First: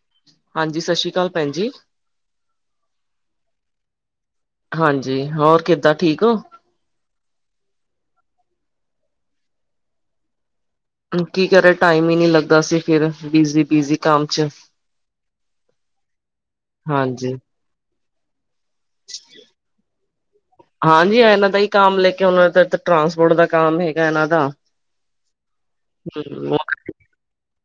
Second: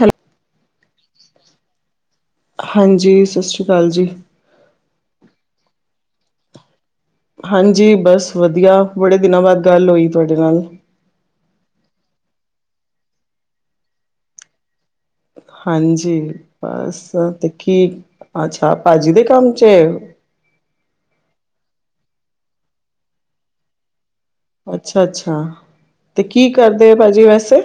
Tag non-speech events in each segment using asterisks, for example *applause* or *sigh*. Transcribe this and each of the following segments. ਹੈ ਹਾਂਜੀ ਜੀ, ਸਛੀ ਕਾਲ ਭੈਣਜੀ। ਹਾਂਜੀ, ਸਛੀ ਕਾਲ ਜੀ। ਹਾਂਜੀ, ਹੋਰ ਕਿੱਦਾਂ ਠੀਕ ਓ? ਹਾਂਜੀ ਬਸ ਵਧੀਆ ਵੜੇ ਦਿਨਾਂ ਬਾਦ ਗੱਲ ਹੋਈ ਤੁਆਡੇ ਨਾਲ। ਕੀ ਕਰਾਂ ਟਾਈਮ ਈ ਨੀ ਲੱਗਾ ਸੀ ਫਿਰ, ਬਿਜੀ-ਬਿਜੀ ਕੰਮ ਚ। ਹਾਂਜੀ, ਬਸ ਹਾਂਜੀ ਤੇ ਕੀ, ਅੱਛਾ ਭਾਜੀ ਦੇ ਕੰਮ ਚ। ਹਾਂਜੀ, ਇਹਨਾਂ ਦਾ ਈ ਕੰਮ ਲੈ ਕੇ ਹੁਨ, ਟਰਾਂਸਪੋਰਟ ਦਾ ਕੰਮ ਹੈਗਾ ਇਹਨਾਂ ਦਾ। ਅੱਛਾ-ਅੱਛਾ, ਤੇ ਕੀ ਹਮ, ਕਰਦੇ ਭਾਜੀ ਵੈਸੇ?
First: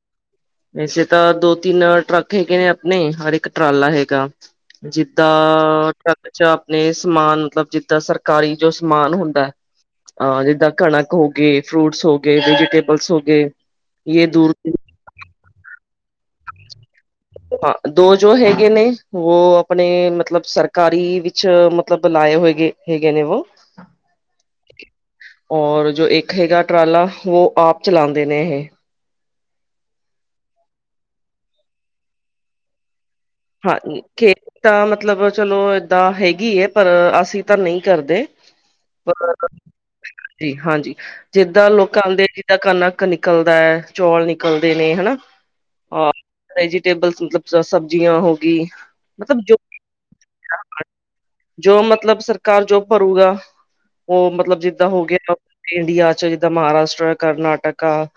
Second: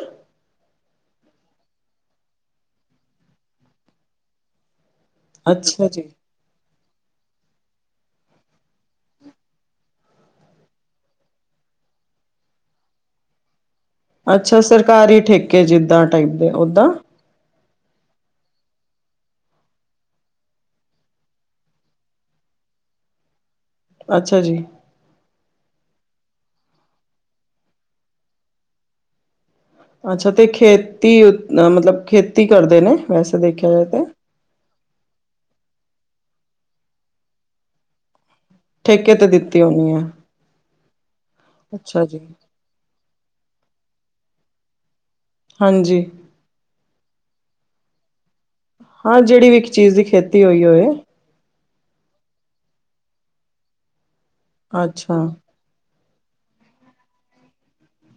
ਵੈਸੇ ਤਾਂ ਦੋ-ਤਿੰਨ ਟਰੱਕ ਹੈਗੇ ਨੇ ਆਪਨੇ, ਔਰ ਇੱਕ ਟਰਾਲਾ ਹੈਗਾ। ਜਿੱਦਾਂ, ਅੱਛਾ ਜੀ *inaudible* ਜਾਂ, ਅਪਨੇ ਸਮਾਨ, ਮਤਲਬ ਜਿੱਦਾਂ ਸਰਕਾਰੀ ਜੋ ਸਮਾਨ ਹੁੰਦੈ। ਆਂ, ਜਿੱਦਾਂ ਕਣਕ ਹੋ ਗੀ, ਫਰੂਟਸ ਹੋ ਗੇ, ਵੈਜੀਟੇਬਲਸ ਹੋ ਗੇ। ਅੱਛਾ ਸਰਕਾਰੀ ਠੇਕੇ, ਜਿੱਦਾਂ ਟਾਈਪ ਦੇ, ਓਦਾਂ? ਹਾ, ਦੋ ਜੋ ਹੈਗੇ ਨੇ, ਵੋ ਆਪਣੇ ਮਤਲਬ ਸਰਕਾਰੀ ਵਿੱਚ, ਮਤਲਬ ਬਣਾਏ ਹੋਏ ਗੇ। ਹੈਗੇ ਨੇ ਵੋ? ਅੱਛਾ ਜੀ। ਔਰ ਜੋ ਇੱਕ ਹੈਗਾ ਟਰਾਲਾ, ਉਹ ਆਪ ਚਲਾਂਦੇ ਨੇ ਇਹ। ਅੱਛਾ, ਤੇ ਖੇਤੀ ਉ ਮਤਲਬ ਖੇਤੀ ਕਰਦੇ ਨੇ? ਵੈਸੇ ਦੇਖਿਆ ਜਾਏ ਹਾਂਜੀ, ਤੇ। ਖੇਤ ਤਾਂ ਮਤਲਬ ਚਲੋ ਏਦਾਂ ਹੈਗੀ ਐ, ਪਰ ਅਸੀਂ ਤਾਂ ਨਹੀਂ ਕਰਦੇ। ਠੇਕੇ ਤੇ ਦਿੱਤੀ *unintelligible* ਹੋਣੀ ਹੈ ਹਾਂਜੀ, ਜਿੱਦਾਂ ਲੋਕ ਅੱਛਾ ਜੀ। ਆਦੇ ਕਨਕ ਨਿਕਲਦਾ ਐ, ਚੌਲ ਨਿਕਲਦੇ ਨੇ ਹਨਾ। ਹਾਂਜੀ ਅ ਵੈਜੀਟੇਬਲਸ ਮਤਲਬ ਸ, ਸਬਜ਼ੀਆਂ ਹੋਗੀ, ਹਾਂ ਮਤਲਬ ਜਿਹੜੀ ਜੋ ਵੀ ਇੱਕ ਚੀਜ਼ ਦੀ ਖੇਤੀ ਹੋਈ *inaudible* ਹੋਏ। ਜੋ ਮਤਲਬ, ਸਰਕਾਰ ਜੋ ਭਰੂਗਾ ਉਹ ਮਤਲਬ, ਜਿੱਦਾਂ ਹੋ ਅੱਛਾ ਗਿਆ ਇੰਡੀਆ ਚ ਜਿੱਦਾਂ ਮਹਾਰਾਸ਼ਟਰ, ਕਰਨਾਟਕਾ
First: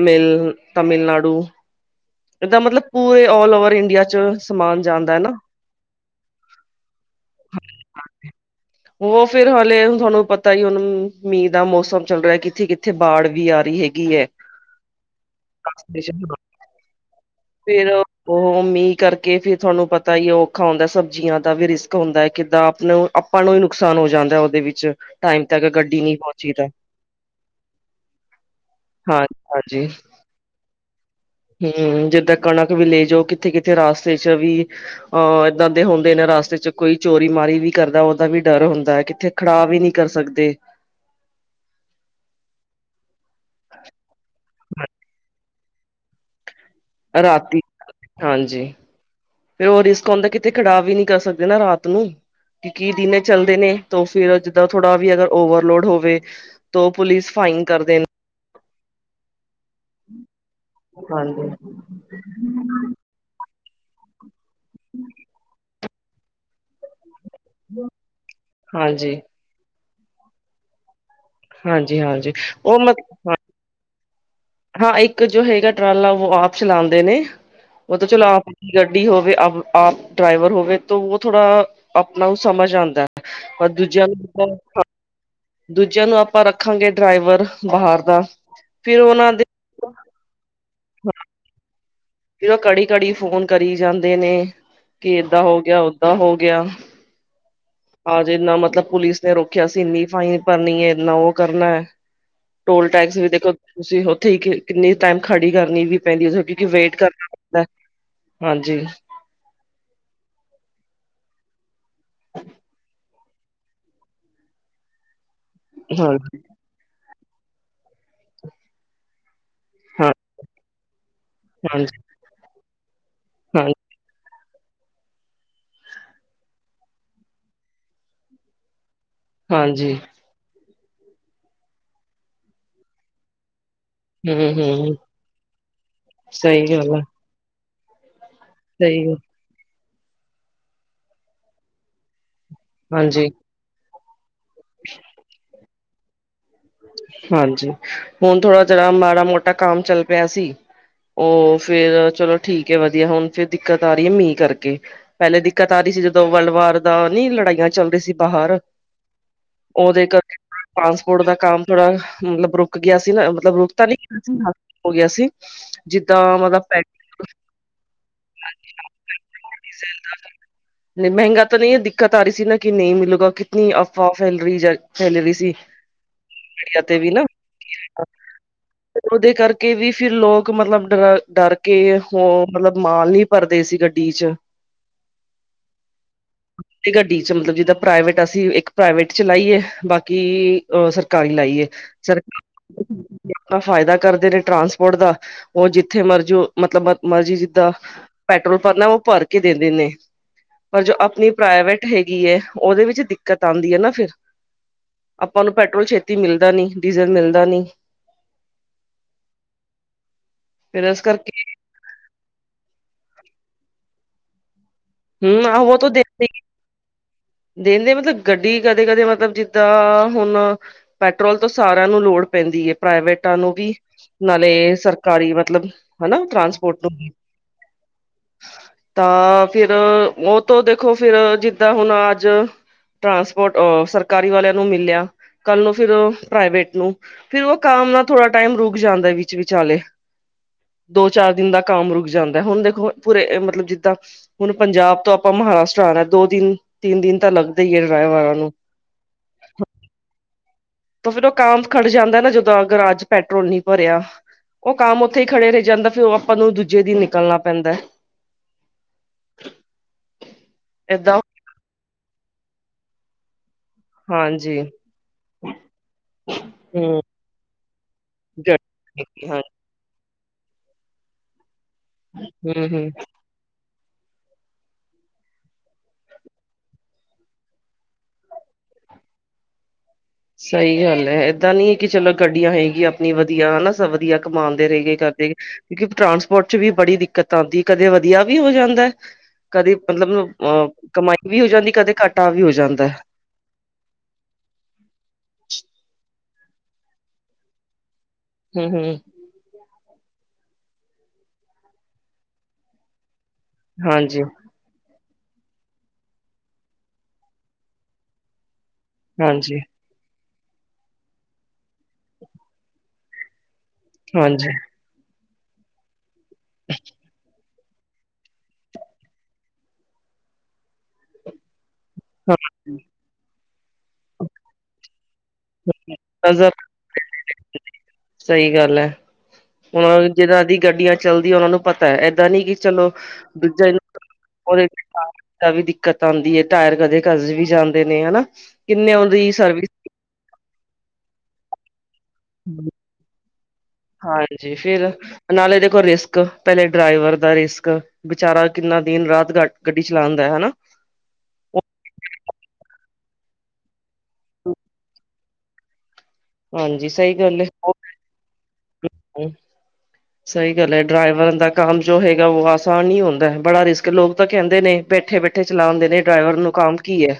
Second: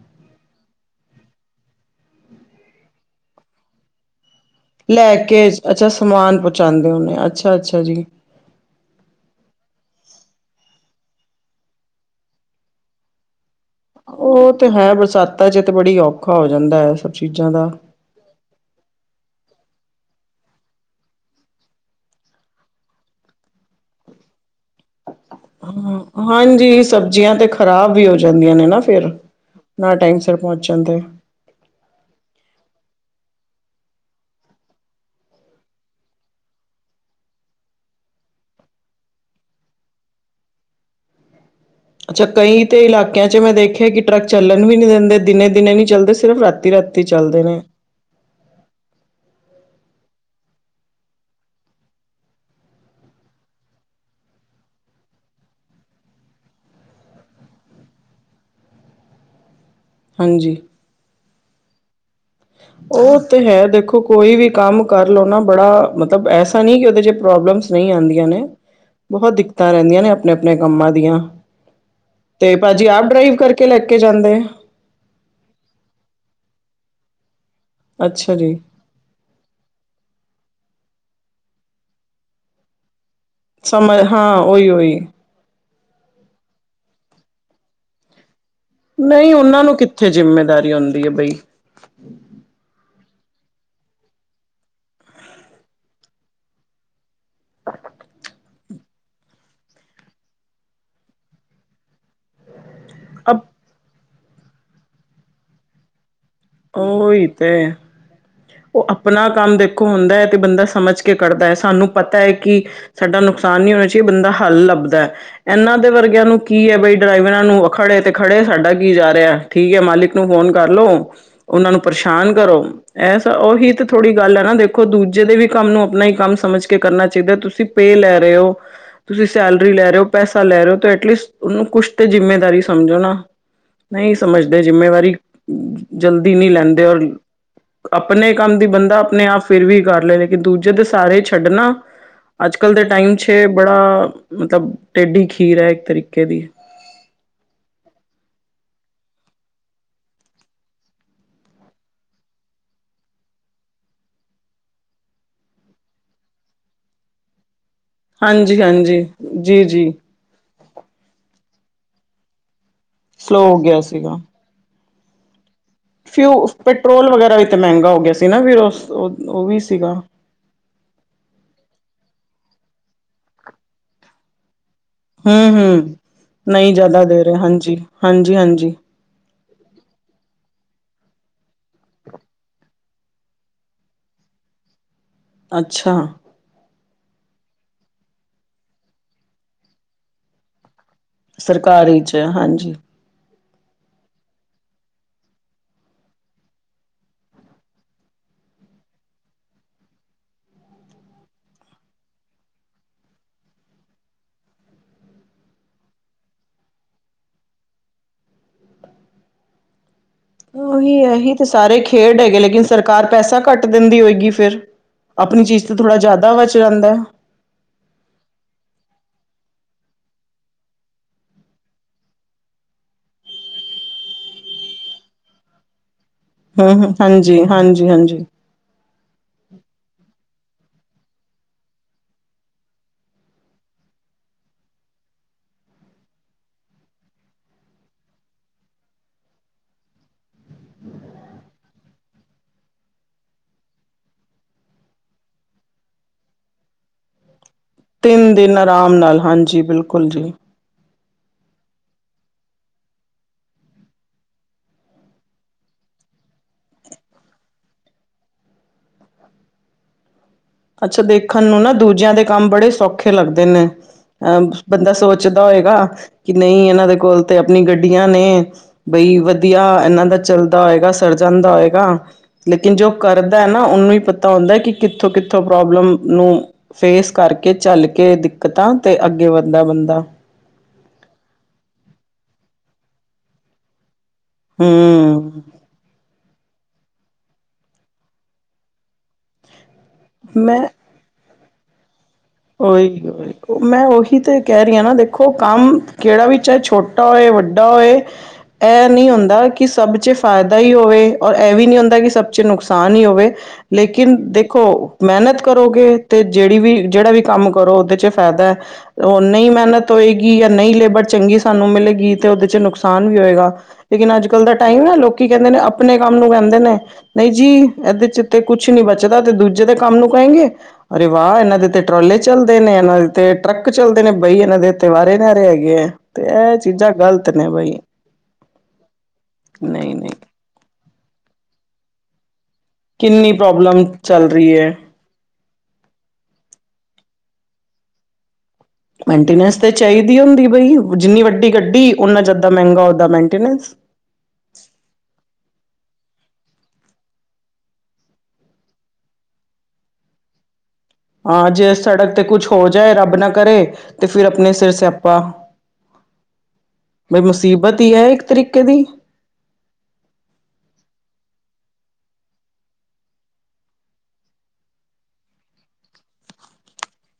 ਮਿਲ, ਤਮਿਲਨਾਡੂ, ਇਦਾ ਮਤਲਬ ਪੂਰੇ ਆਲ ਓਵਰ ਇੰਡੀਆ ਚ ਸਮਾਨ ਲੈ ਜਾਂਦਾ ਹੈ ਨਾ। ਕੇ, ਅੱਛਾ ਸਮਾਨ ਪਚਾਉਂਦੇ ਹੋਣੇ। ਅੱਛਾ-ਅੱਛਾ ਜੀ। ਉਹ ਫੇਰ ਹਾਲੇ, ਤੁਹਾਨੂੰ ਪਤਾ ਹੀ ਹੁਣ ਮੀਂਹ ਦਾ ਮੌਸਮ ਚੱਲ ਰਿਹਾ। ਕਿੱਥੇ-ਕਿੱਥੇ ਬਾੜ ਵੀ ਆ ਰਹੀ ਹੈ ਹੈਗੀ ਉਹ ਤੇ ਹੈ, ਬਰਸਾਤਾਂ ਚ ਤੇ ਬੜੀ ਔਖਾ ਹੋ ਜਾਂਦਾ ਐ *unintelligible* ਫੇਰ ਉਹ ਮੀਂਹ ਕਰਕੇ ਫਿਰ ਤੁਹਾਨੂੰ ਪਤਾ ਈ ਔਖਾ ਹੁੰਦਾ, ਸਬਜ਼ੀਆਂ ਦਾ ਵੀ ਰਿਸਕ ਹੁੰਦਾ। ਕਿੱਦਾਂ ਆਪ ਨੂੰ ਆਪਾਂ ਨੂੰ ਹੀ ਨੁਕਸਾਨ ਹੋ ਜਾਂਦਾ, ਉਹਦੇ ਵਿੱਚ। ਟਾਈਮ ਤੱਕ ਗੱਡੀ ਨਹੀਂ ਪਹੁੰਚੀ ਤਾਂ ਹਾਂਜੀ, ਸਬਜ਼ੀਆਂ ਤੇ ਖ਼ਰਾਬ ਵੀ ਹੋ ਜਾਂਦੀਆਂ ਨੇ ਨਾ ਫੇਰ। ਹਾਂ ਹਾਂਜੀ। ਨਾ ਟਾਈਮ ਸਿਰ ਪਹੁੰਚ ਹੁੰਦੈ ਹੂੰ, ਜਿੱਦਾਂ ਕਣਕ ਵੀ ਲੇਜੋ ਕਿੱਥੇ-ਕਿੱਥੇ ਰਸਤੇ ਚ ਵੀ ਆ, ਏਦਾਂ ਦੇ ਹੁੰਦੇ ਨੇ, ਰਸਤੇ ਚ ਕੋਈ ਚੋਰੀ-ਮਾਰੀ ਵੀ ਕਰਦਾ, ਉਹਦਾ ਵੀ ਡਰ ਹੁੰਦਾ ਐ, ਕਿੱਥੇ ਖੜਾ ਵੀ ਨੀ ਕਰ ਸਕਦੇ। ਚ, ਕਈ ਤੇ ਇਲਾਕਿਆਂ ਮੈਂ ਦੇਖੇ ਕਿ ਟਰੱਕ ਚੱਲਣ ਵੀ ਨਹੀਂ ਦਿੰਦੇ, ਦਿਨੇ-ਦਿਨੇ ਨੀ ਚੱਲਦੇ ਸਿਰਫ ਰਾਤੀ-ਰਾ ਰਾਤੀ *unintelligible* ਹਾਂਜੀ। ਫੇ ਉਹ ਰਿਸਕ ਹੌਦਾ, ਕਿਤੇ ਖੜਾਹ ਵੀ ਨੀ ਕਰ ਸਕਦੇ ਨਾ ਰਾਤ ਨੂੰ। ਕੀ ਕੀ ਦਿਨੇ ਚੱਲਦੇ ਨੇ, ਤੋ ਫੇਰ ਜਿੱਦਾਂ ਥੋੜਾ, ਵੀ ਅਗਰ ਓਵਰਲੋਡ ਹੋਵੇ। ਤੋਂ ਪੁਲਿਸ, ਫਾਈਨ ਕਰਦੇ ਹਾਂਜੀ। ਹਾਂਜੀ। ਉਹ ਤੇ ਹੈ, ਦੇਖੋ ਕੋਈ ਵੀ ਕੰਮ ਕਰ ਲੋ ਨਾ ਬੜਾ, ਮਤਲਬ ਐਸਾ ਨੀ ਕਿ ਉਹਦੇ ਚ ਪ੍ਰੋਬਲਮਸ ਨੀ ਆਉਂਦੀਆਂ ਨੇ, ਹਾਂਜੀ, ਬਹੁਤ ਦਿੱਕਤਾਂ ਰਹਿੰਦੀਆਂ ਨੇ, ਆਪਣੇ ਆਪਣੇ ਕੰਮਾਂ ਦੀਆਂ। ਹਾਂਜੀ, ਹਾਂਜੀ ਤੇ, ਉਹ ਭਾਜੀ ਆਪ ਡਰਾਈਵ ਮਤ ਕਰਕੇ ਲੈ ਕੇ ਜਾਂਦੇ। ਹਾਂ, ਇੱਕ ਜੋ ਹੈਗਾ ਟਰਾਲਾ ਉਹੋ ਆਪ ਚਲਾਂਦੇ ਨੇ, ਉਹ ਤਾਂ ਚਲੋ ਅੱਛਾ ਆਪ ਜੀ ਗੱਡੀ ਹੋਵੇ ਆਪ ਡਰਾਈਵਰ ਹੋਵੇ, ਤਾਂ ਉਹ ਥੋੜਾ ਆਪਣਾ ਸਮਝ ਆਂਦਾ ਪਰ ਸਮਝ ਦੂਜਿਆਂ ਹਾਂ ਨੂੰ ਉਹੀ *unintelligible* ਉਹੀ ਦੂਜਿਆਂ ਨੂੰ ਆਪਾਂ ਰੱਖਾਂਗੇ ਡਰਾਈਵਰ, ਬਾਹਰ ਦਾ। ਫਿਰ ਨਹੀਂ, ਦੇ ਉਹਨਾਂ ਨੂੰ ਕਿੱਥੇ ਜਿੰਮੇਦਾਰੀ ਆਉਂਦੀ ਐ ਬਈ। ਫਿਰ ਉਹ ਕੜੀ-ਕੜੀ ਫੋਨ ਕਰੀ ਜਾਂਦੇ ਨੇ। ਕੀ ਏਦਾਂ ਹੋ ਗਿਆ, ਓਦਾਂ ਹੋ ਗਿਆ। *inaudible* ਹਜੇ ਇੰਨਾ ਮਤਲਬ ਪੁਲਿਸ ਨੇ ਰੋਕਿਆ ਸੀ ਇੰਨੀ ਫਾਈਨ ਭਰਨੀ ਹੈ ਇੰਨਾ ਉਹ ਕਰਨਾ ਹੈ। ਟੋਲ ਟੈਕਸ ਵੀ ਅ ਦੇਖੋ ਤੁਸੀਂ ਉੱਥੇ ਹੀ ਕਿੰਨੀ ਟਾਈਮ ਖੜੀ ਕਰਨੀ ਵੀ ਪੈਂਦੀ ਕਿਉਂਕਿ ਵੇਟ ਉਹੀ ਕਰਨਾ ਤੇ ਪੈਂਦਾ ਹਾਂਜੀ ਉਹ ਆਪਣਾ ਕੰਮ ਦੇਖੋ, ਹੁੰਦਾ ਹੈ ਤੇ ਬੰਦਾ ਸਮਝ ਕੇ ਕਰਦਾ ਹੈ, ਸਾਨੂੰ ਪਤਾ ਹੈ ਕਿ ਸਾਡਾ ਨੁਕਸ ਆਸਾਨ ਨਈ ਹੋਣਾ ਚਾਹੀਦਾ ਬੰਦਾ ਹੱਲ ਲੱਭਦਾ, ਇਹਨਾਂ ਦੇ ਹਾਂ ਵਰਗਿਆਂ ਨੂੰ, ਕੀ ਹੈ ਬਈ ਡਰਾਈਵਰਾਂ ਨੂੰ, ਖੜੇ ਤੇ ਖੜੇ ਸਾਡਾ ਕੀ ਜਾ ਰਿਹਾ ਠੀਕ ਹੈ, ਹਾਂ ਮਾਲਿਕ ਨੂੰ ਫੋਨ ਕਰਲੋ ਉਹਨਾਂ ਨੂੰ, ਹਾਂਜੀ ਪਰੇਸ਼ਾਨ ਕਰੋ ਐਸਾ ਹਾਂ ਉਹੀ ਥੋੜ੍ਹੀ ਗੱਲ ਹੈ ਨਾ, ਦੇਖੋ ਦੂਜੇ ਦੇ ਵੀ ਕੰਮ ਨੂੰ ਆਪਣਾ ਹੀ ਕੰਮ ਸਮਝ ਕੇ ਕਰਨਾ ਚਾਹੀਦਾ, ਤੁਸੀਂ ਪੇਅ ਲੈ ਰਹੇ ਹੋ। *unintelligible* ਤੁਸੀਂ ਸੈਲਰੀ ਲੈ ਹਾਂਜੀ ਰਹੇ ਹੋ, ਪੈਸਾ ਲੈ ਰਹੇ ਹੋ ਐਟਲੀਸਟ ਉਹਨੂੰ, ਕੁਛ ਤੇ ਜਿੰਮੇਦਾਰੀ ਸਮਝੋ ਨਾ, ਨਈ ਹਮ ਸਮਝਦੇ ਹਮ ਜਿੰਮੇਵਾਰੀ, ਜਲਦੀ ਨਹੀਂ ਸਹੀ ਲੈਂਦੇ ਗੱਲ ਔਰ ਆ, ਆਪਣੇ ਕੰਮ ਦੀ, ਬੰਦਾ ਸਹੀ ਗੱਲ। ਆਪਣੇ ਆਪ ਫਿਰ ਵੀ ਕਰ ਲਏ ਲੇਕਿਨ, ਦੂਜੇ ਦੇ ਸਾਰੇ ਛੱਡਣਾ ਅੱਜ- ਕੱਲ੍ਹ ਦੇ ਟਾਈਮ ਹਾਂਜੀ, 'ਚ, ਬੜਾ ਮਤਲਬ ਟੇਡੀ ਖੀਰ ਹੈ ਇੱਕ ਤਰੀਕੇ ਦੀ ਹਾਂਜੀ, ਹੁਣ ਥੋੜਾ ਜਿੜਾ ਮਾੜਾ -ਮੋਟਾ ਕੰਮ ਚੱਲ ਪਿਆ ਸੀ। ਉਹ ਫੇਰ ਚਲੋ ਠੀਕ ਹੈ, ਵਧੀਆ ਹੁਣ ਫੇਰ ਦਿੱਕਤ ਆ ਰਹੀ ਹੈ, ਮੀਂਹ ਕਰਕੇ ਪਹਿਲੇ ਦਿੱਕਤ ਆ ਰਹੀ ਸੀ, ਜਦੋਂ ਵਰਲਡ ਵਾਰ ਦਾ ਨੀ ਲੜਾਈਆਂ ਚੱਲਦੇ ਸੀ, ਬਾਹਰ ਹਾਂਜੀ ਹਾਂਜੀ ਜੀ ਜੀ ਉਹਦੇ ਕਰ ਟਾਂਸਪੋਰਟ ਦਾ ਕੰਮ, ਥੋੜਾ ਮਤਲਬ ਰੁਕ ਗਿਆ ਸੀ, ਨਾ ਸਲੋਅ ਮਤਲਬ ਹੋ ਰੁਕ ਗਿਆ ਤਾਂ ਨੀ ਸੀਗਾ ਸੀ ਹੋ ਗਿਆ ਸੀ। ਫਿਊ ਪੈਟਰੋਲ ਵਗੈਰਾ, ਵੀ ਤਾਂ ਮਹਿੰਗਾ ਹੋ ਗਿਆ ਸੀ ਨਾ ਫਿਰ ਉਹ ਵੀ ਸੀਗਾ। ਨਈ ਮਹਿੰਗਾ ਤਾਂ ਨਹੀਂ ਹੈ ਦਿੱਕਤ, ਆ ਰਹੀ ਸੀ ਨਾ ਕਿ ਨਹੀਂ, ਮਿਲੂਗਾ ਕਿਤਨੀ ਅਫਵਾਹ ਫੈਲ ਰਹੀ ਜਾਂ ਹਮ -ਹਮ ਨਹੀਂ ਤੇ ਜ਼ਿਆਦਾ ਵੀ ਦੇ ਨਾ ਰਹੇ ਹਾਂਜੀ, ਹਾਂਜੀ, ਹਾਂਜੀ। ਉਹਦੇ ਕਰਕੇ ਵੀ, ਫਿਰ ਲੋਕ ਮਤਲਬ ਡਰ, ਡਰ ਕੇ ਉਹ ਮਤਲਬ ਮਾਲ ਨੀ ਪਰਦੇਸੀ ਗੱਡੀ ਚ ਅੱਛਾ। ਗੱਡੀ ਚ ਮਤਲਬ, ਜਿੱਦਾਂ ਭਰਾ ਵੱਡਾ ਸੀਂ। ਇੱਕ ਪ੍ਰਾਈਵੇਟ ਚਲਾਈਏ ਬਾਕੀ ਅ ਸਰ ਗਾੜੀ ਲਾਈਏ ਸਰਕਾਰੀ 'ਚ ਸਰ ਹਾਂਜੀ ਆਪਣਾ ਫਾਇਦਾ ਕਰਦੇ ਨੇ, ਟਰਾਂਸਪੋਰਟ ਦਾ ਉਹ ਜਿੱਥੇ ਮਰਜ਼ੀ, ਮਤਲਬ ਮਰਜ਼ੀ ਜਿੱਦਾਂ ਪੈਟਰੋਲ ਭਰਨਾ, ਉਹ ਭਰ ਕੇ ਦੇਿੰਦੇ ਨੇ, ਪਰ ਜੋ, ਆਪਣੀ ਪ੍ਰਾਈਵੇਟ ਹੈਗੀ ਏ, ਉਹਦੇ ਵਿੱਚ ਦਿੱਕਤ ਆਉਂਦੀ ਹੈ ਨਾ ਫਿਰ ਆਪਾਂ ਨੂੰ ਪੈਟਰੋਲ ਛਤੀ ਤੀ ਮਿਲਦਾ ਨਈ, ਡੀਜ਼ਲ ਮਿਲਦਾ ਨੀ, ਫਿਰ ਉਹੀ ਇਸ ਐਹੀ ਕਰਕੇ ਤੇ, ਸਾਰੇ ਖੇਡ ਹੈਗੇ ਲੇਕਿਨ, ਸਰਕਾਰ ਪੈਸਾ ਘੱਟ ਦਿੰਦੀ ਹੋਏਗੀ ਫਿਰ ਆਪਣੀ ਹਮ ਚੀਜ਼ ਤੇ, ਉਹ ਤਾਂ ਥੋੜਾ ਦੇਖ ਜ਼ਿਆਦਾ ਵਧ ਜਾਂਦਾ। ਦਿੰਦੇ ਮਤਲਬ, ਗੱਡੀ ਕਦੇ- ਕਦੇ ਮਤਲਬ ਜਿੱਦਾਂ ਹੁਣ ਪੈਟਰੋਲ ਤੋਂ ਸਾਰਿਆਂ ਨੂੰ, ਲੋੜ ਪੈਂਦੀ ਹੈ ਪ੍ਰਾਈਵੇਟਾਂ ਨੂੰ ਵੀ ਨਾਲੇ ਸਰਕਾਰੀ ਮਤਲਬ ਹਨਾ। ਹੂੰ ਟਰਾਂਸਪੋਰਟ ਹੂੰ ਨੂੰ ਹਾਂਜੀ ਹਾਂਜੀ ਹਾਂਜੀ ਤਾਂ ਫਿਰ ਉਹ ਤੋਂ ਦੇਖੋ, ਫਿਰ ਜਿੱਦਾਂ ਹੁਣ ਅਜ ਟਰਾਂਸਪੋਰਟ, ਸਰਕਾਰੀ ਵਾਲਿਆਂ ਨੂੰ ਮਿਲਿਆ, ਕੱਲ ਨੂੰ ਫਿਰ ਪ੍ਰਾਈਵੇਟ ਨੂੰ ਫੇਿਰ ਉਹ ਕੰਮ ਨਾਲ, ਥੋੜ੍ਹਾ ਟਾਈਮ ਰੁਕ ਜਾਂਦਾ ਵਿੱਚ ਵਿਚਾਲੇ ਦੋ -ਚਾਰ ਦਿਨ ਦਾ ਕੰਮ ਰੁਕ ਜਾਂਦਾ ਹੁਣ, ਦੇਖੋ ਪੂਰੇ ਮਤਲਬ ਜਿੱਦਾਂ ਹੁਣ ਪੰਜਾਬ ਤੋਂ ਆਪਾਂ ਮਹਾਰਾਸ਼ਟਰ ਆਉਣਾ ਦੋ ਦਿਨ- ਤਿੰਨ ਦਿਨ ਤਾਂ ਲੱਗ ਤਿੰਨ ਦਿਨ, ਆਰਾਮ ਨਾਲ ਹਾਂਜੀ ਬਿਲਕੁਲ ਜੀ। ਤਾਂ ਫੇਰ ਉਹ, ਕਮ ਖੜ ਜਾਂਦਾ ਨਾ, ਜਦੋਂ ਅਗਰ ਅੱਜ ਪੈਟਰੋਲ ਨੀ ਭਰਿਆ ਉਹ ਕੰਮ ਉੱਥੇ ਹੀ, ਖੜੇ ਰਹਿ ਜਾਂਦਾ ਫਿਰ ਉਹ ਆਪਾਂ ਨੂੰ, ਦੂਜੇ ਦਿਨ ਨਿਕਲਣਾ ਪੈਂਦਾ *unintelligible* ਅੱਛਾ, ਏਦਾਂ ਦੇਖਣ ਨੂੰ ਨਾ ਦੂਜਿਆਂ ਦੇ ਕੰਮ, ਬੜੇ ਸੌਖੇ ਲੱਗਦੇ ਨੇ, ਅਹ ਹਾਂਜੀ ਬੰਦਾ ਸੋਚਦਾ ਹੋਏਗਾ ਕਿ, ਨਹੀਂ ਇਹਨਾਂ ਦੇ ਹਮ ਕੋਲ ਤੇ ਆਪਣੀ ਗੱਡੀਆਂ ਨੇ, ਬਈ ਹਾਂ ਵਧੀਆ, ਇਹਨਾਂ ਦਾ ਚੱਲਦਾ ਹੋਏਗਾ ਸਰੜ ਜਾਂਦਾ ਹੋਏਗਾ, ਹਮ ਲੇਕਿਨ ਜੋ ਹਮ ਕਰ ਕਰਦਾ ਹੈ ਨਾ ਉਹਨੂੰ ਹੀ ਪਤਾ ਹੁੰਦਾ ਕਿ ਕਿੱਥੋਂ ਕਿੱਥੋ ਉਥੋਂ ਪ੍ਰੋਬਲਮ ਨੂੰ ਫੇਸ ਕਰਕੇ ਚੱਲ ਕੇ ਦਿੱਕਤਾਂ ਤੇ ਅੱਗੇ ਵੱਧਦਾ ਬੰਦਾ ਸਹੀ ਗੱਲ ਹੈ ਏਦਾਂ ਨੀ ਹੈ ਕਿ ਚਲੋ ਗੱਡੀਆਂ ਹੈਗੀਆਂ ਆਪਣੀ ਵਧੀਆ ਹਨਾ ਸਭ ਵਧੀਆ। ਕਮਾਦੇ ਰਹਿ ਗਏ ਹਮ ਕਰਦੇ ਏ ਟਰਾਂਸਪੋਰਟ ਚ ਵੀ ਬੜੀ ਦਿੱਕਤ ਆਉਂਦੀ ਹੈ ਕਦੇ ਵਧੀਆ ਵੀ ਹੋ ਜਾਂਦਾ ਹੈ। ਕਦੇ ਮਤਲਬ ਮੈਂ ਅਹ ਕਮਾਈ ਵੀ ਹੋ ਜਾਂਦੀ ਕਦੇ ਘੱਟ ਉਹੀਈ ਮੈਂ ਉਹੀ ਤੇ ਕਹਿ ਰਹੀ ਹਾਂ ਨਾ ਦੇਖੋ ਕੰਮ ਕਿਹੜਾ ਵੀ ਚਾਹੇ ਛੋਟਾ ਛੋਟਾ ਹੋਏ ਵੱਡਾ ਹੋਏ ਹਮ ਇਹ ਹਮ ਨਹੀਂ ਹੁੰਦਾ ਕਿ ਸਭ ਚ ਫਾਇਦਾ ਹੀ ਹੋਵੇ ਔਰ ਇਹ ਵੀ ਨਹੀਂ ਹੁੰਦਾ ਕਿ ਸਭ ਚ ਨੁਕਸਾਨ ਹੀ ਹੋਵੇ ਲੇਕਿਨ ਹਾਂਜੀ ਦੇਖ ਦੇਖੋ ਮਿਹਨਤ ਕਰੋਗੇ ਤੇ ਜਿਹੜੀ ਵੀ ਜਿਹੜਾ ਵੀ ਕੰਮ ਕਰੋ ਉਹਦੇ ਚ ਫਾਇਦਾ ਹੈ। ਉਹ ਨਹੀਂ ਹਾਂਜੀ ਮਿਹਨਤ ਹੋਏਗੀ ਜਾਂ ਨਹੀਂ ਲੇਬਰ ਚੰਗੀ ਸਾਨੂੰ ਮਿਲੇਗੀ ਤੇ ਉਹਦੇ ਚ ਨੁਕਸਾਨ ਵੀ ਹੋਏਗਾ। ਲੇਕਿਨ ਅੱਜ ਕੱਲ੍ਹ ਹਾਂਜੀ ਦਾ ਟਾਈਮ ਹੈ ਲੋਕੀ ਕਹਿੰਦੇ ਨੇ ਆਪਣੇ ਕੰਮ ਨੂੰ ਕਹਿੰਦੇ ਨੇ ਨਹੀਂ ਜੀ ਇਹਦੇ ਚ ਤੇ ਕੁਛ ਨੀ ਬਚਦਾ ਤੇ ਦੂਜੇ ਦੇ ਕੰਮ ਨੂੰ ਕਹੇਗੇ ਅਰੇ ਵਾਹ ਇਹਨਾਂ ਦੇ ਤੇ ਟਰਾਲੇ ਚੱਲਦੇ ਨੇ ਇਹਨਾਂ ਦੇ ਤੇ ਟਰੱਕ ਚੱਲਦੇ ਨੇ ਬਈ ਇਹਨਾਂ ਦੇ ਤੇ ਵਾਰੇ ਨਾਰੇ ਹੈਗੇ ਆ ਤੇ ਹਾਂ ਇਹ ਚੀਜ਼ਾਂ ਗ਼ਲਤ ਨੇ ਬਾਈ। ਸਹੀ ਗੱਲ ਹੈ ਹੁਣ ਜਿਦਾਂ ਦੀ ਗੱਡੀਆਂ ਚੱਲਦੀਆਂ ਉਹਨਾ ਨੂੰ ਪਤਾ ਏਦਾਂ ਨੀ ਕਿ ਚਲੋ ਕਿੰਨੀ ਦੂਜੇ ਨੂੰ ਪ੍ਰੋਬਲਮ ਚੱਲ ਰਹੀ ਉਹਦੇ ਹੈ ਦਾ ਵੀ ਦਿੱਕਤ ਆਉਂਦੀ ਹੈ ਟਾਇਰ ਕਦੇ ਘਸ ਵੀ ਜਾਂਦੇ ਨੇ ਹਨਾ। ਕਿੰਨੇ ਉਹਦੀ ਮੇਨਟਨੈਂਸ ਸਰਵਿਸ ਤੇ ਚਾਹੀਦੀ ਹੁੰਦੀ ਬਈ ਜਿੰਨੀ ਵੱਡੀ ਗੱਡੀ ਓਨਾ ਜਿਆਦਾ ਮਹਿੰਗਾ ਉਹਦਾਂ ਮੇਨਟਨੈਂਸ ਹਾਂਜੀ ਫਿਰ ਨਾਲੇ ਦੇਖੋ ਰਿਸਕ ਪਹਿਲੇ ਡਰਾਈਵਰ ਦਾ ਰਿਸਕ ਵਿਚਾਰਾ ਕਿੰਨਾ ਦਿਨ ਰਾਤ ਗ ਗੱਡੀ ਚਲਾਉਂਦਾ ਹੈ ਹਨਾ। ਹਾਂ ਜੇ ਸੜਕ ਤੇ ਕੁਛ ਹੋ ਜਾਏ ਰੱਬ ਨਾ ਕਰੇ ਤੇ ਫਿਰ ਆਪਣੇ ਸਿਰ ਸਿਆਪਾ ਹਾਂਜੀ ਸਹੀ ਬਈ ਮੁਸੀਬਤ ਹੀ ਹੈ ਇੱਕ ਤਰੀਕੇ ਦੀ। ਹੂੰ। ਸਹੀ ਗੱਲ ਹੈ ਡਰਾਈਵਰ ਦਾ ਕੰਮ ਜੋ ਹੈਗਾ ਉਹ ਆਸਾਨ ਨਹੀਂ ਹੁੰਦਾ ਬੜਾ ਰਿਸਕ ਲੋਕ ਤਾਂ ਕਹਿੰਦੇ ਨੇ ਬੈਠੇ ਬੈਠੇ ਚਲਾਉਂਦੇ ਨੇ ਡਰਾਈਵਰ ਨੂੰ ਕੰਮ ਕੀ ਹੈ।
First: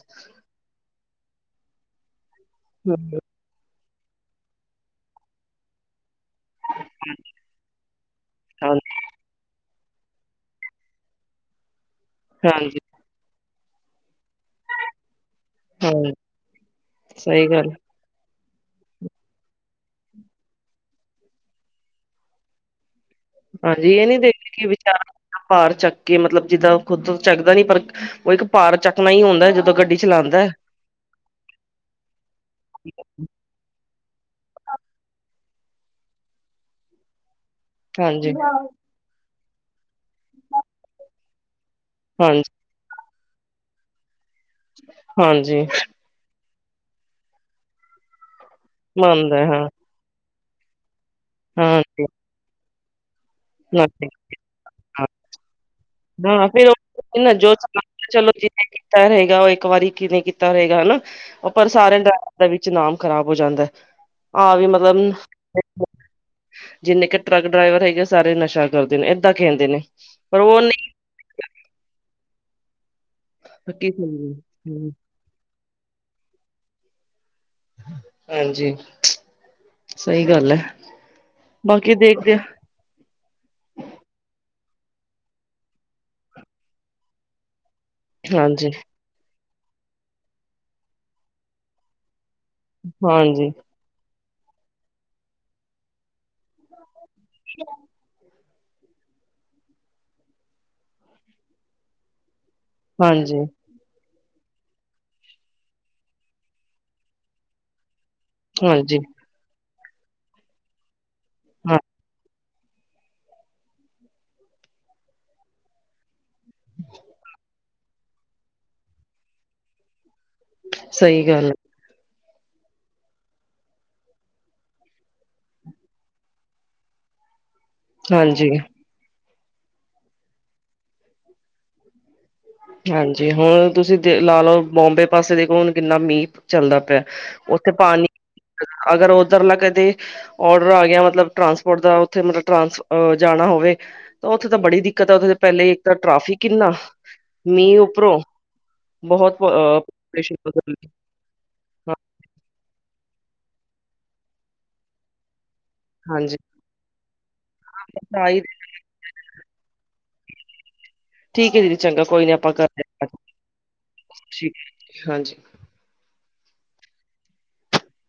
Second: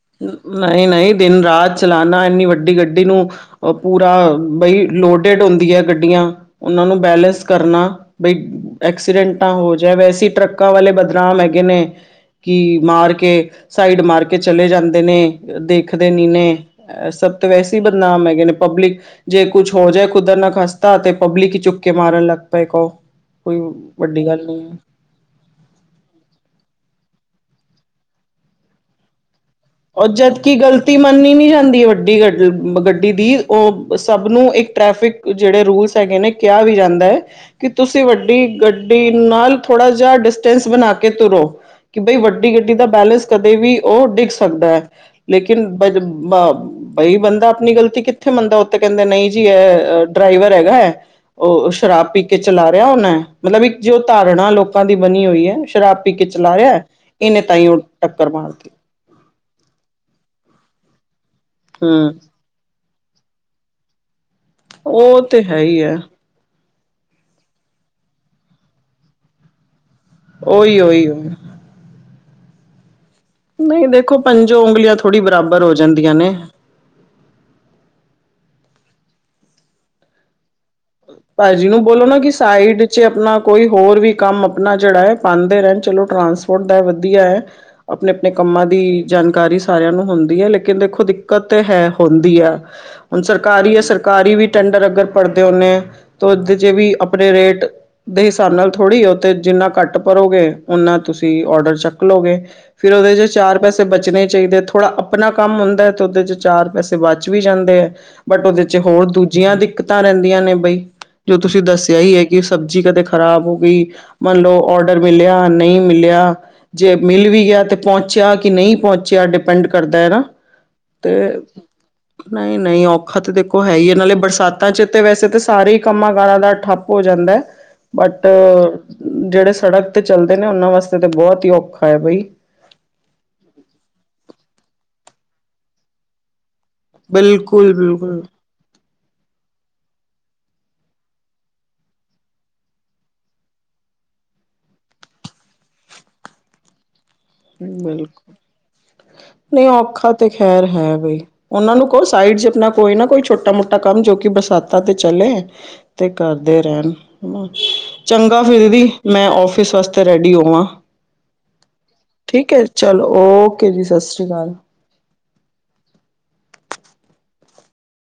ਨਹੀਂ ਨਹੀਂ ਦਿਨ ਰਾਤ ਚਲਾ ਇੰਨੀ ਵੱਡੀ ਗੱਡੀ ਨੂੰ ਉਹ ਪੂਰਾ ਬਈ ਲੋਡਿਡ ਹੁੰਦੀ ਹੈ ਗੱਡੀਆਂ। ਉਹਨਾਂ ਨੂੰ ਬੈਲੇੈਂਸ ਕਰਨਾ ਬਈ ਹਾਂਜੀ ਐਕਸੀਡੈਂਟਾਂ ਹੋ ਜਾਏ ਵੈਸੇ ਟਰੱਕਾਂ ਵਾਲੇ ਬਦਨਾਮ ਹੈਗੇ ਨੇ ਕਿ ਹਾਂਜੀ ਮਾਰ ਕੇ ਸਾਈਡ ਮਾਰ ਕੇ ਚਲੇ ਜਾਂਦੇ ਨੇ। ਦੇਖਦੇ ਹਾਂ ਨੀ ਨੇ ਸਭ ਸਹੀ ਤੋਂ ਗੱਲ ਵੈਸੇ ਬਦਨਾਮ ਹੈਗੇ ਨੇ ਪਬਲਿਕ ਜੇ ਕੁਛ ਹੋ ਜਾਏ ਕੁਦਰਤ ਨਾ ਖਾਸਤਾ ਤੇ ਪਬਲਿਕ ਚੁੱਕ ਕੇ ਮਾਰਨ ਲੱਗ ਪਏ ਕਹੋ। ਕੋਈ ਹਾਂਜੀ ਇਹ ਨੀ ਵੱਡੀ ਗੱਲ ਨਹੀਂ ਦੇਖਗੀ ਹੈ ਵਿਚਾਰਾ ਭਾਰ ਚੱਕ ਕੇ ਮਤਲਬ ਜਿੱਦਾਂ ਖੁੱਦ ਚੱਕਦਾ ਨੀ ਪਰ ਉਹ ਇੱਕ ਭਾਰ ਚੱਕਣਾ ਹੀ ਹੁੰਦਾ ਏ ਜਦੋਂ ਗੱਡੀ ਔਰ ਚਲਾਉਂਦਾ। ਜਦਕਿ ਗ਼ਲਤੀ ਮੰਨੀ ਨੀ ਜਾਂਦੀ ਵੱਡੀ ਗ ਗੱਡੀ ਦੀ ਉਹ ਸਭ ਨੂੰ ਇੱਕ ਟ੍ਰੈਫਿਕ ਜਿਹੜੇ ਰੂਲਸ ਹੈਗੇ ਨੇ ਕਿਹਾ ਵੀ ਜਾਂਦਾ ਹੈ। ਕਿ ਤੁਸੀਂ ਹਾਂਜੀ ਵੱਡੀ ਗੱਡੀ ਨਾਲ ਥੋੜ੍ਹਾ ਜਿਹਾ ਡਿਸਟੈਂਸ ਬਣਾ ਕੇ ਤੁਰੋ। ਕਿ ਬਈ ਹਾਂਜੀ ਵੱਡੀ ਗੱਡੀ ਦਾ ਬੈਲੇੈਂਸ ਕਦੇ ਵੀ ਉਹ ਡਿਕਸ ਐ ਹਾਂਜੀ ਲੇਕਿਨ ਬ ਬਈ ਬੰਦਾ ਆਪਣੀ ਗ਼ਲਤੀ ਕਿੱਥੇ ਮੰਨਦਾ ਉੱਥੇ ਕਹਿੰਦੇ ਨਹੀਂ ਮੰਨਦਾ ਜੀ ਹਾਂ ਇਹ ਡਰਾਈਵਰ ਹੈਗਾ ਹੈ ਉਹ ਸ਼ਰਾਬ ਹਾਂਜੀ ਪੀ ਕੇ ਚਲਾ ਰਿਹਾ ਉਹਨਾ ਮਤਲਬ ਇੱਕ ਜੋ ਹਾਂਜੀ ਧਾਰਨਾ ਲੋਕਾਂ ਦੀ ਹਾਂ ਬਣੀ ਹੋਈ ਹੈ ਸ਼ਰਾਬ ਪੀ ਕੇ ਹਾਂ ਚਲਾ ਫਿਰ ਰਿਹਾ ਉਹ ਨਾ ਇਹਨੇ ਜੋ ਤਾਂਈ ਉਹ ਟੱਕਰ ਚਲੋ ਜਿਹਨੇ ਮਾਰਤੀ। ਕੀਤਾ ਰਹੇਗਾ ਉਹ ਇੱਕ ਵਾਰੀ ਕਿ ਨਹੀਂ ਕੀਤਾ ਰਹੇਗਾ ਹਨਾ ਉਹ ਪਰ ਸਾਰਿਆਂ ਹਮ ਦਾ ਵਿੱਚ ਨਾਮ ਖ਼ਰਾਬ ਹੋ ਜਾਂਦਾ ਆਹ ਵੀ ਮਤਲਬ ਉਹ ਤੇ ਹੈ ਹੀ ਹੈ ਜਿੰਨੇ ਕਿ ਟਰੱਕ ਡਰਾਈਵਰ ਹੈਗੇ ਸਾਰੇ ਨਸ਼ਾ ਕਰਦੇ ਨੇ ਏਦਾਂ ਕਹਿੰਦੇ ਨੇ। ਪਰ ਉਹ ਉਹੀ ਹੀ ਉਹੀ। ਨਹੀਂ ਦੇਖੋ ਪੰਜੋ ਉਂਗਲੀਆਂ ਥੋੜ੍ਹੀ ਬਰਾਬਰ ਹੋ ਜਾਂਦੀਆਂ ਨੇ। ਹਾਂਜੀ ਸਹੀ ਗੱਲ ਹੈ। ਭਾਜੀ ਨੂੰ ਬਾਕੀ ਬੋਲੋ ਨਾ ਕਿ ਦੇਖਦੇ ਸਾਈਡ ਵਿੱਚ ਆਪਣਾ ਕੋਈ ਹੋਰ ਵੀ ਕੰਮ ਆਪਣਾ ਜਿਹੜਾ ਹੈ ਪਾਂਦੇ ਰਹਿਣ, ਚਲੋ ਟਰਾਂਸਪੋਰਟ ਦਾ ਵਧੀਆ ਐ। ਆਪਣੇ-ਆਪਣੇ ਕੰਮਾਂ ਹਾਂਜੀ, ਦੀ ਜਾਣਕਾਰੀ ਸਾਰਿਆਂ ਨੂੰ ਹੁੰਦੀ ਐ ਲੇਕਿਨ, ਦੇਖੋ ਦਿੱਕਤ ਤੇ ਹੈ ਹੁੰਦੀ ਆ। ਹੁਣ ਹਾਂਜੀ, ਸਰਕਾਰੀ ਏ, ਸਰਕਾਰੀ ਵੀ ਟੈਂਡਰ ਅਗਰ ਭਰਦੇ ਹੁੰਨੇ, ਤੇ ਉਹਦੇ 'ਚ ਵੀ ਆਪਨੇ ਰੇਟ ਦੇ ਹਿਸਾਬ ਨਾਲ ਥੋੜ੍ਹੀ ਉਹ ਤੇ ਜਿੰਨਾ ਕੱਟ ਭਰੋਗੇ, ਓਨਾ ਤੁਸੀਂ ਔਡਰ ਚੱਕਲੋ ਗੇ। ਫੇਰ ਉਹਦੇ ਚੋਂ ਹਾਂਜੀ, ਚਾਰ ਪੈਸੇ ਬਚਣੇ ਚਾਈਦੇ, ਥੋੜ੍ਹਾ ਆਪਣਾ ਕੰਮ ਹੁੰਦਾ ਏ ਤੇ ਉਹਦੇ 'ਚ ਚਾਰ ਪੈਸੇ ਬਚ ਵੀ ਜਾਂਦੇ ਐ। ਬਟ ਉਹਦੇ 'ਚ ਹਾਂਜੀ, ਹੋਰ ਦੂਜੀਆਂ ਦਿੱਕਤਾਂ ਰਹਿੰਦੀਆਂ ਨੇ ਬਈ, ਜੋ ਤੁਸੀਂ ਹਾਂ ਦੱਸਿਆ ਈ ਏ। ਕਿ ਸਬਜ਼ੀ ਕਦੇ ਖ਼ਰਾਬ ਹੋ ਗਈ, ਮੰਨ ਲਓ ਔਡਰ ਮਿਲਿਆ, ਨ‌ਈਂ ਮਿਲਿਆ। ਜੇ ਮਿਲ ਵੀ ਗਿਆ ਤੇ ਪਹੁੰਚਿਆ ਕਿ ਨ‌ਈਂ ਪਹੁੰਚਿਆ ਡਿਪੈਂਡ ਕਰਦਾ ਏ ਨਾ। ਤੇ ਸਹੀ ਗੱਲ ਹੈ। ਨ‌ਈਂ- ਨ‌ਈਂ ਔਖਾ ਤਾਂ ਦੇਖੋ ਹੈ ਈ ਐ, ਨਾਲੇ ਬਰਸਾਤਾਂ 'ਚ ਤੇ ਵੈਸੇ ਤਾਂ ਸਾਰੇ ਕੰਮਾਂ ਕਾਰਾਂ ਦਾ ਠੱਪ ਹੋ ਜਾਂਦਾ ਐ। ਬਟ ਹਾਂਜੀ, ਜਿਹੜੇ ਸੜਕ ਤੇ ਚਲਦੇ ਨੇ ਉਹਨਾਂ ਵਾਸਤੇ ਤੇ ਬਹੁਤ ਈ ਔਖਾ ਐ ਬਈ। ਹਾਂਜੀ, ਹੁਣ ਤੁਸੀਂ ਦੇ ਲਾ ਲਓ ਬੋਂਬੇ ਪਾਸੇ ਦੇਖੋ ਹੁਣ ਕਿੰਨਾ ਮੀਂ ਪ ਚੱਲਦਾ ਪਿਆ। ਉੱਥੇ ਬਿਲਕੁਲ ਪਾਣੀ, ਬਿਲਕੁਲ ਅਗਰ ਉੱਧਰਲਾ ਕਦੇ ਔਡਰ ਆ ਗਿਆ ਮਤਲਬ ਟਰਾਂਸਪੋਟ ਦਾ ਉੱਥੇ ਮਲਬ ਟ੍ਰ‌ਾਂਸ ਜਾਣਾ ਹੋਵੇ ਤੇ ਉੱਥੇ ਤਾਂ ਬੜੀ ਦਿੱਕਤ ਉੱਥੇ ਪਹਿਲੇ ਇੱਕ ਤਾਂ ਟ੍ਰ‌ਾਫਿਕ ਇੰਨਾ ਬਿਲਕੁਲ, ਬਹੁਤ ਨ‌ਈਂ ਔਖਾ ਤੇ ਖੈਰ ਅ ਹੈ ਬਈ। ਉਹਨਾਂ ਨੂੰ ਕ‌ਓ ਸਾਈਡ 'ਚ ਆਪਣਾ ਕੋਈ ਨਾ ਕੋਈ ਛੋਟਾ-ਮੋਟਾ ਕੰਮ ਜੋ ਕਿ ਬਰਸਾਤਾਂ ਤੇ ਚਲੇ। ਤੇ ਹਾਂਜੀ ਕਰਦੇ ਰਹਿਣ। ਚੰਗਾ ਫਿਰ 'ਦੀ ਮੈਂ ਔਫਿਸ ਵਾਸਤੇ ਰੈਡੀ ਹੋਵਾਂ। ਠੀਕ ਐ ਦੀਦੀ, ਚੰਗਾ ਕੋਈ ਨੀ ਆਪਾਂ ਠੀਕ ਹੈ ਕਰਦੇ ਆ ਚਲੋ ਗੱਲ, ਓਕੇ ਜੀ ਸਤਿ ਸ਼੍ਰੀ ਅਕਾਲ ਠੀਕ ਹਾਂਜੀ।